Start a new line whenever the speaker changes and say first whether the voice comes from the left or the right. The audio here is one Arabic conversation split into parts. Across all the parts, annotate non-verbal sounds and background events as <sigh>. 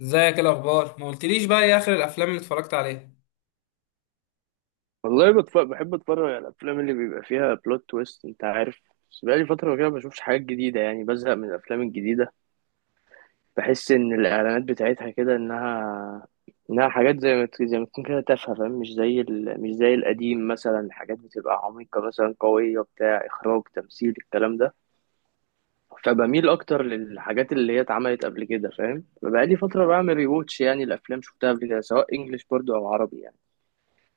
left: ازيك؟ ايه الاخبار؟ ما قلتليش بقى ايه اخر الافلام اللي اتفرجت عليها؟
right: والله بحب اتفرج على الافلام اللي بيبقى فيها بلوت تويست، انت عارف. بس بقالي فتره كده ما بشوفش حاجات جديده، يعني بزهق من الافلام الجديده. بحس ان الاعلانات بتاعتها كده انها حاجات زي ما تكون كده تافهه، فاهم؟ مش زي القديم، مثلا حاجات بتبقى عميقه، مثلا قويه، بتاع اخراج تمثيل الكلام ده. فبميل اكتر للحاجات اللي هي اتعملت قبل كده، فاهم؟ فبقالي فتره بعمل ريواتش، يعني الافلام شفتها قبل كده، سواء انجليش برضو او عربي يعني.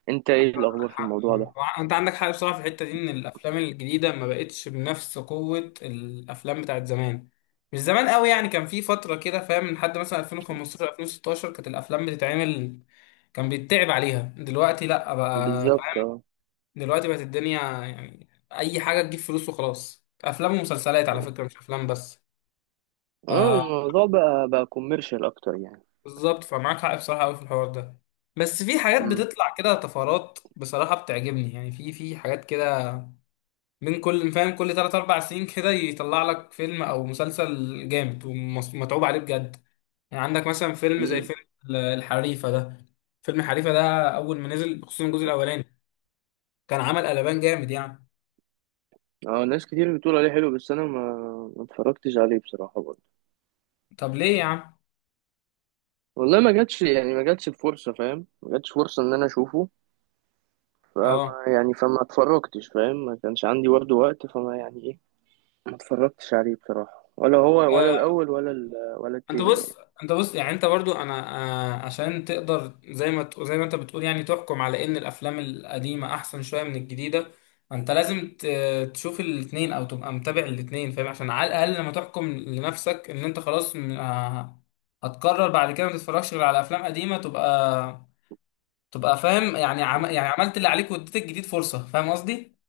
right: انت ايه الاخبار في الموضوع
left: آه.
right: ده؟
left: انت عندك حق بصراحه في الحته دي، ان الافلام الجديده ما بقتش بنفس قوه الافلام بتاعت زمان. مش زمان قوي يعني، كان في فتره كده فاهم، من حد مثلا 2015 2016 كانت الافلام بتتعمل، كان بيتعب عليها. دلوقتي لا بقى
right: بالظبط.
left: فاهم، دلوقتي بقت الدنيا يعني اي حاجه تجيب فلوس وخلاص، افلام ومسلسلات على فكره مش افلام بس.
right: اه الموضوع بقى كوميرشال اكتر يعني.
left: بالظبط، فمعاك حق بصراحة أوي في الحوار ده. بس في حاجات
right: امم.
left: بتطلع كده طفرات بصراحة بتعجبني، يعني في حاجات كده، من كل فاهم كل تلات أربع سنين كده يطلع لك فيلم أو مسلسل جامد ومتعوب عليه بجد. يعني عندك مثلا فيلم زي
right: امم.
left: فيلم الحريفة ده. فيلم الحريفة ده أول ما نزل، خصوصا الجزء الأولاني، كان عمل قلبان جامد يعني.
right: اه ناس كتير بتقول عليه حلو، بس انا ما اتفرجتش عليه بصراحه برضه.
left: طب ليه يا عم؟
right: والله ما جاتش، يعني ما جاتش الفرصه، فاهم؟ ما جاتش فرصه ان انا اشوفه.
left: اه.
right: فما يعني فما اتفرجتش، فاهم؟ ما كانش عندي برضه وقت، فما يعني ايه. ما اتفرجتش عليه بصراحه، ولا هو ولا
left: آه.
right: الاول ولا
left: انت
right: التاني يعني.
left: بص انت بص، يعني انت برضو انا، آه، عشان تقدر زي ما ت- زي ما انت بتقول يعني تحكم على ان الافلام القديمه احسن شويه من الجديده، انت لازم تشوف الاتنين او تبقى متابع الاتنين فاهم، عشان على الاقل لما تحكم لنفسك ان انت خلاص آه، هتقرر بعد كده ما تتفرجش غير على افلام قديمه، تبقى فاهم يعني يعني عملت اللي عليك واديت الجديد فرصه، فاهم قصدي.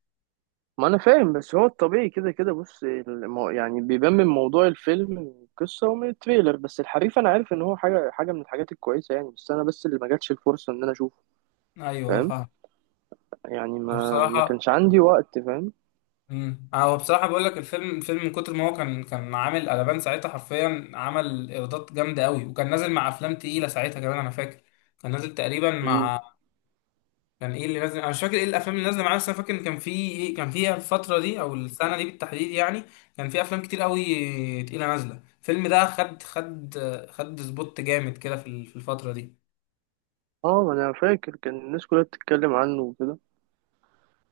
right: ما انا فاهم، بس هو الطبيعي كده كده. يعني بيبان من موضوع الفيلم، من القصه، ومن التريلر. بس الحريف انا عارف ان هو حاجه حاجه من الحاجات الكويسه يعني، بس انا بس اللي ما جاتش الفرصه ان انا اشوفه.
left: ايوه
right: فاهم؟
left: فاهم.
right: يعني ما
left: بصراحه،
right: كانش عندي وقت، فاهم؟
left: امم، هو بصراحه بقول لك، الفيلم من كتر ما هو كان عامل قلبان ساعتها، حرفيا عمل ايرادات جامده قوي، وكان نازل مع افلام تقيله ساعتها كمان انا فاكر. كان نازل تقريبا
right: مم.
left: مع، كان ايه اللي نازل؟ انا مش فاكر ايه الافلام اللي نازله معاه، بس انا فاكر ان كان في، كان فيها الفتره دي او السنه دي بالتحديد يعني كان في افلام كتير قوي تقيله نازله. الفيلم ده خد خد سبوت جامد كده في في الفتره دي.
right: اه ما انا فاكر كان الناس كلها بتتكلم عنه وكده،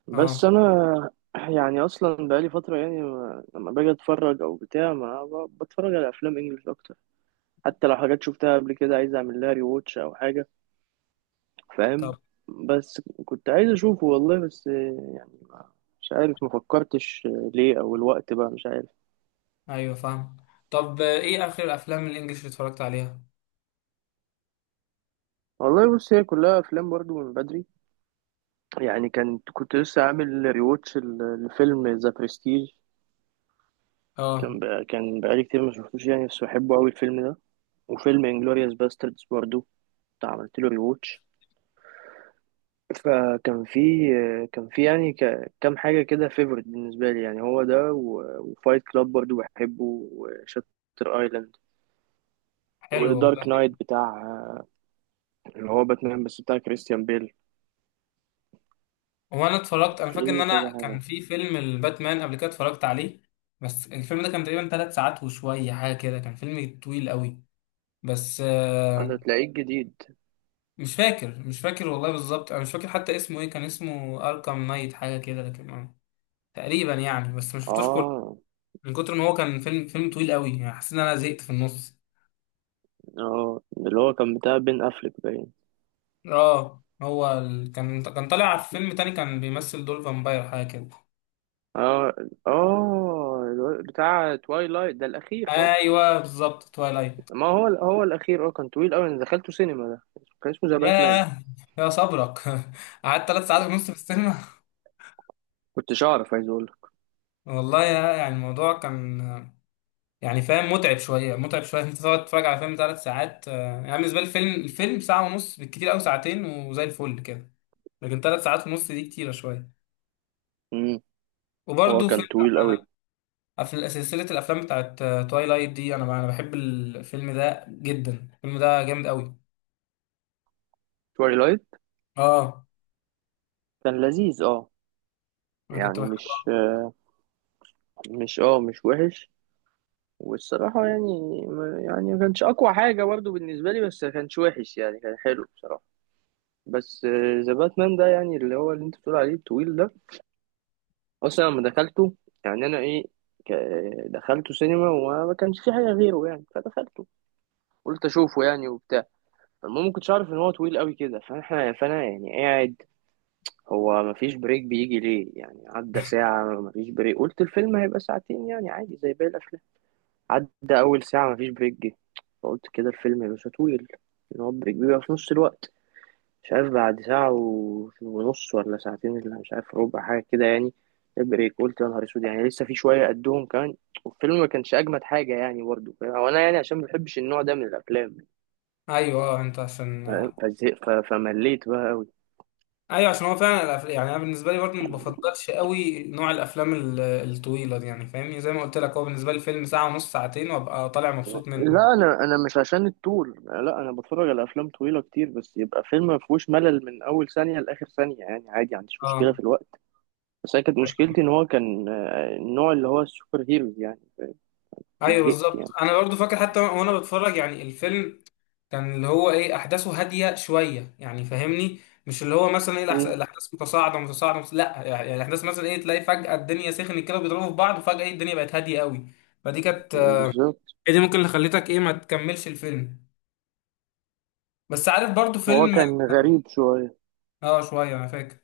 right: بس
left: اه.
right: انا <clears throat> يعني اصلا بقالي فتره، يعني ما... لما باجي اتفرج او بتاع، ما ب... بتفرج على افلام انجلش اكتر. حتى لو حاجات شفتها قبل كده عايز اعمل لها ري واتش او حاجه، فاهم؟
left: طب.
right: بس كنت عايز اشوفه والله، بس مش عارف، ما فكرتش ليه، او الوقت بقى مش عارف.
left: ايوه فاهم. طب ايه اخر الافلام الانجليش اللي اتفرجت عليها؟
right: والله بص، هي كلها افلام برضو من بدري يعني. كنت كنت لسه عامل ريواتش لفيلم ذا برستيج.
left: اه.
right: كان بقالي كتير ما شفتوش يعني، بس بحبه قوي الفيلم ده. وفيلم انجلوريوس باستردز برضو كنت عملت له ريواتش. فكان في، كان في يعني كام حاجة كده فيفورت بالنسبة لي يعني. هو ده، وفايت كلاب برضو بحبه، وشاتر ايلاند،
left: حلو والله.
right: ودارك نايت بتاع، اللي هو باتمان بس بتاع كريستيان بيل.
left: هو انا اتفرجت، انا فاكر ان
right: في
left: انا
right: كذا
left: كان
right: حاجة.
left: في فيلم الباتمان قبل كده اتفرجت عليه، بس الفيلم ده كان تقريبا ثلاث ساعات وشويه حاجه كده، كان فيلم طويل قوي، بس
right: أنا
left: آه،
right: تلاقيه جديد.
left: مش فاكر، والله بالظبط انا مش فاكر حتى اسمه ايه. كان اسمه اركام نايت حاجه كده لكن آه، تقريبا يعني. بس ما شفتوش كله،
right: آه.
left: من كتر ما هو كان فيلم، طويل قوي، يعني حسيت ان انا زهقت في النص.
right: آه اللي هو كان بتاع بين أفليك باين.
left: اه هو كان طالع في فيلم تاني كان بيمثل دور فامباير حاجه كده.
right: آه. آه بتاع توايلايت ده الأخير، آه.
left: ايوه بالظبط، توايلايت.
right: ما هو هو الأخير، آه كان طويل أوي. أنا دخلته سينما ده، كان اسمه ذا باتمان.
left: ياه، يا صبرك <laughs> قعدت ثلاث ساعات ونص في السينما.
right: كنتش أعرف، عايز أقول لك.
left: <laughs> والله يا، يعني الموضوع كان، يعني فاهم، متعب شويه، انت تقعد تتفرج على فيلم ثلاث ساعات. آه، يعني بالنسبه لي، الفيلم ساعه ونص بالكتير قوي، ساعتين وزي الفل كده، لكن ثلاث ساعات ونص دي كتيره شويه.
right: امم. هو
left: وبرده
right: كان
left: فيلم،
right: طويل أوي.
left: آه، في سلسله الافلام بتاعت تويلايت دي، انا بحب الفيلم ده جدا، الفيلم ده جامد قوي.
right: توايلايت
left: اه،
right: كان لذيذ آه.
left: انا
right: يعني
left: كنت
right: مش،
left: بحبه.
right: مش آه، مش وحش. والصراحة يعني ما كانش أقوى حاجة برضه بالنسبة لي، بس ما كانش وحش يعني، كان حلو بصراحة. بس ذا باتمان ده يعني، اللي هو اللي أنت بتقول عليه الطويل ده، أصلا لما دخلته، يعني أنا إيه، ك- دخلته سينما وما كانش في حاجة غيره يعني، فدخلته، قلت أشوفه يعني وبتاع. المهم ما كنتش أعرف إن هو طويل قوي كده، فإحنا فأنا يعني قاعد. هو ما فيش بريك بيجي ليه يعني، عدى ساعة ما فيش بريك، قلت الفيلم هيبقى ساعتين يعني عادي زي باقي الأفلام. عدى أول ساعة مفيش بريك جه، فقلت كده الفيلم مش هطول، إن هو بريك بيبقى في نص الوقت. مش عارف بعد ساعة ونص، ولا ساعتين، ولا مش عارف ربع حاجة كده يعني. البريك قلت يا نهار أسود، يعني لسه في شوية قدهم كمان. والفيلم ما كانش أجمد حاجة يعني برضه، وأنا يعني عشان ما بحبش النوع ده من الأفلام،
left: ايوه. اه انت عشان،
right: فاهم؟ فمليت بقى أوي.
left: ايوه عشان هو فعلا الأفلام، يعني انا بالنسبه لي برضه ما بفضلش قوي نوع الافلام الطويله دي، يعني فاهمني، زي ما قلت لك هو بالنسبه لي فيلم ساعه ونص ساعتين وابقى طالع مبسوط منه.
right: لا أنا أنا مش عشان الطول، لا أنا بتفرج على أفلام طويلة كتير، بس يبقى فيلم ما فيهوش ملل من أول ثانية لآخر ثانية، يعني عادي ما عنديش مشكلة في
left: اه.
right: الوقت. بس أنا كانت
left: ايوه،
right: مشكلتي إن هو كان آه، النوع اللي هو السوبر هيروز يعني.
left: أيوة
right: زهقت
left: بالظبط،
right: يعني.
left: انا برضه فاكر حتى وانا بتفرج يعني الفيلم، كان اللي هو ايه احداثه هاديه شويه، يعني فاهمني، مش اللي هو مثلا ايه
right: مم.
left: الاحداث متصاعده متصاعده لا، يعني الاحداث مثلا ايه، تلاقي فجاه الدنيا سخنت كده وبيضربوا في بعض، وفجاه ايه الدنيا بقت هاديه قوي. فدي كانت،
right: بالظبط.
left: هي دي ممكن اللي خلتك ايه ما تكملش الفيلم. بس عارف برضو
right: هو
left: فيلم،
right: كان غريب شوية.
left: اه شوية انا فاكر،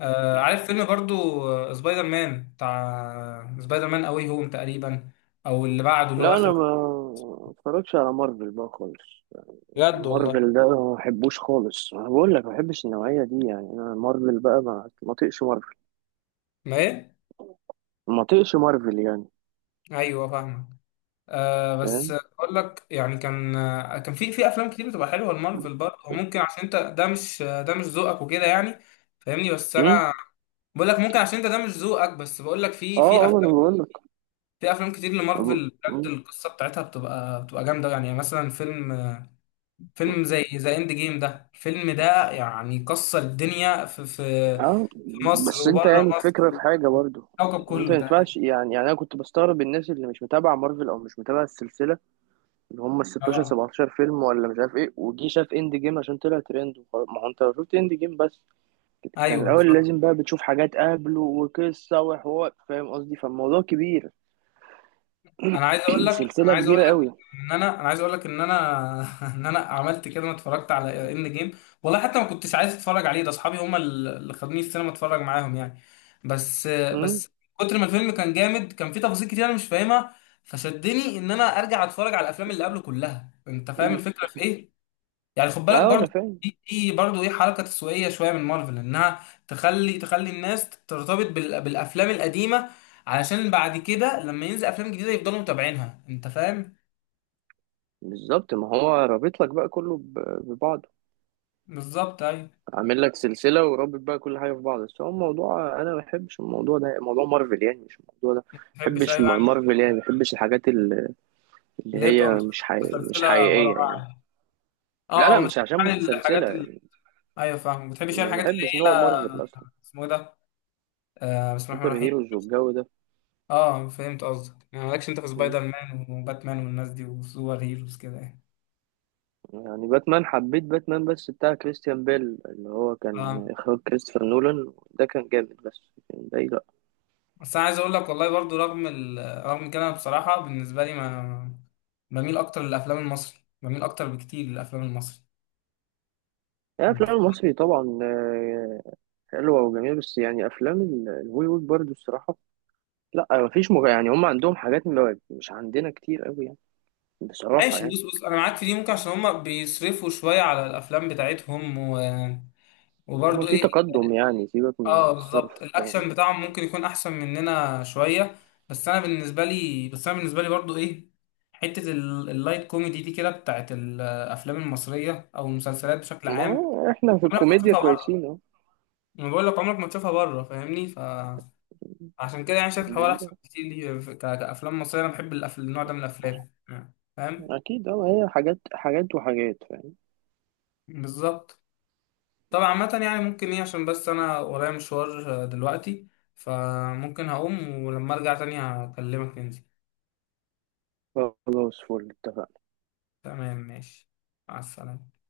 left: آه عارف فيلم برضو آه، سبايدر مان، بتاع سبايدر مان اوي هوم تقريبا، او اللي بعده اللي هو
right: لا
left: اخر
right: أنا
left: واحد.
right: ما اتفرجش على مارفل بقى خالص.
left: بجد والله.
right: مارفل ده ما بحبوش خالص، أنا بقول لك ما بحبش النوعية دي يعني. أنا مارفل بقى ما طيقش مارفل،
left: ما ايه.
right: ما طيقش مارفل يعني.
left: ايوه فاهمك. آه بس
right: فاهم؟
left: اقول لك، يعني كان آه، كان في افلام كتير بتبقى حلوه المارفل برضه، وممكن عشان انت ده مش آه، ده مش ذوقك وكده يعني، فاهمني. بس
right: مم؟
left: انا بقول لك ممكن عشان انت ده مش ذوقك، بس بقول لك في
right: اه اه ما انا
left: أفلام،
right: بقول لك.
left: في افلام كتير لمارفل بجد القصه بتاعتها بتبقى جامده يعني. يعني مثلا فيلم، زي ذا اند جيم ده، الفيلم ده يعني كسر الدنيا في
right: اه
left: في مصر
right: بس انت
left: وبره
right: يعني الفكرة في
left: مصر،
right: حاجة برضو.
left: الكوكب
right: انت
left: كله
right: ما ينفعش
left: تقريبا.
right: يعني، يعني انا كنت بستغرب الناس اللي مش متابعة مارفل او مش متابعة السلسلة، اللي هم ال 16
left: اه.
right: 17 فيلم ولا مش عارف ايه، وجي شاف اند جيم عشان طلع ترند وخلاص. ما هو انت لو شفت اند جيم بس، كان
left: ايوه
right: الاول
left: صح.
right: لازم بقى بتشوف حاجات قبله وقصه وحوار، فاهم قصدي؟ فالموضوع كبير، <clears throat>
left: انا
right: سلسله
left: عايز اقول
right: كبيره
left: لك
right: قوي.
left: ان انا، انا عايز اقول لك ان انا <laughs> ان انا عملت كده، ما اتفرجت على اند جيم والله، حتى ما كنتش عايز اتفرج عليه، ده اصحابي هم اللي خدوني السينما اتفرج معاهم يعني. بس
right: امم.
left: كتر ما الفيلم كان جامد، كان فيه تفاصيل كتير انا مش فاهمها، فشدني ان انا ارجع اتفرج على الافلام اللي قبله كلها، انت فاهم الفكره في ايه. يعني خد بالك
right: اه انا
left: برضو،
right: فاهم.
left: دي برضو ايه حركه تسويقيه شويه من مارفل، انها تخلي الناس ترتبط بالافلام القديمه، علشان بعد كده لما ينزل افلام جديده يفضلوا متابعينها، انت فاهم.
right: بالظبط، ما هو رابط لك بقى كله ببعضه.
left: بالظبط ايوه.
right: عامل لك سلسله ورابط بقى كل حاجه في بعض. بس هو الموضوع انا ما بحبش الموضوع ده، موضوع مارفل يعني. مش الموضوع ده،
left: ما
right: ما
left: بحبش،
right: بحبش
left: ايوه يعني
right: مارفل يعني. ما بحبش الحاجات اللي اللي
left: اللي هي
right: هي
left: بتبقى
right: مش حقيقية، مش
left: متسلسله ورا
right: حقيقيه
left: بعض
right: يعني.
left: يعني.
right: لا
left: اه
right: لا
left: اه، ما
right: مش
left: بتحبش
right: عشان
left: يعني
right: متسلسلة
left: الحاجات اللي،
right: يعني،
left: ايوه فاهم، ما بتحبش يعني
right: ما
left: الحاجات اللي
right: بحبش
left: هي،
right: نوع مارفل أصلا.
left: اسمه إيه ده، آه بسم الله
right: سوبر
left: الرحمن الرحيم.
right: هيروز والجو ده.
left: اه فهمت قصدك، يعني مالكش انت في
right: مم.
left: سبايدر مان وباتمان والناس دي وسوبر هيروز كده يعني.
right: يعني باتمان حبيت، باتمان بس بتاع كريستيان بيل اللي هو
left: اه.
right: كان إخراج كريستوفر نولان ده كان جامد، بس لكن باقي لأ.
left: بس انا عايز اقول لك والله برضو رغم رغم كده، أنا بصراحه بالنسبه لي ما، بميل اكتر للافلام المصري، بميل اكتر بكتير للافلام المصري.
right: يعني
left: انت،
right: الأفلام المصري طبعا آه، حلوة وجميلة، بس يعني أفلام الهوليوود برضو الصراحة، لأ يعني هم عندهم حاجات مش عندنا كتير أوي يعني، بصراحة
left: ماشي
right: يعني.
left: بص، انا معاك في دي، ممكن عشان هما بيصرفوا شويه على الافلام بتاعتهم و...
right: هم
left: وبرضو
right: في
left: ايه،
right: تقدم يعني، سيبك من
left: اه
right: الصرف،
left: بالظبط
right: فاهم؟
left: الاكشن بتاعهم ممكن يكون احسن مننا شويه. بس انا بالنسبه لي برضو ايه، حته اللايت كوميدي دي كده، بتاعت الافلام المصريه او المسلسلات بشكل
right: ما
left: عام،
right: هو إحنا في
left: انا
right: الكوميديا
left: بشوفها بره.
right: كويسين.
left: انا بقول لك عمرك ما تشوفها بره، فاهمني، فعشان كده يعني شايف الحوار احسن
right: أهو.
left: بكتير ليه في- كافلام مصريه. انا بحب النوع ده من الافلام يعني، فاهم.
right: اكيد اه، هي حاجات حاجات وحاجات، فاهم؟
left: بالظبط. طبعا عامه يعني ممكن ايه، عشان بس انا ورايا مشوار آه، دلوقتي، فممكن هقوم ولما ارجع تاني هكلمك ننزل.
right: خلاص فل، اتفقنا.
left: تمام ماشي. مع السلامه.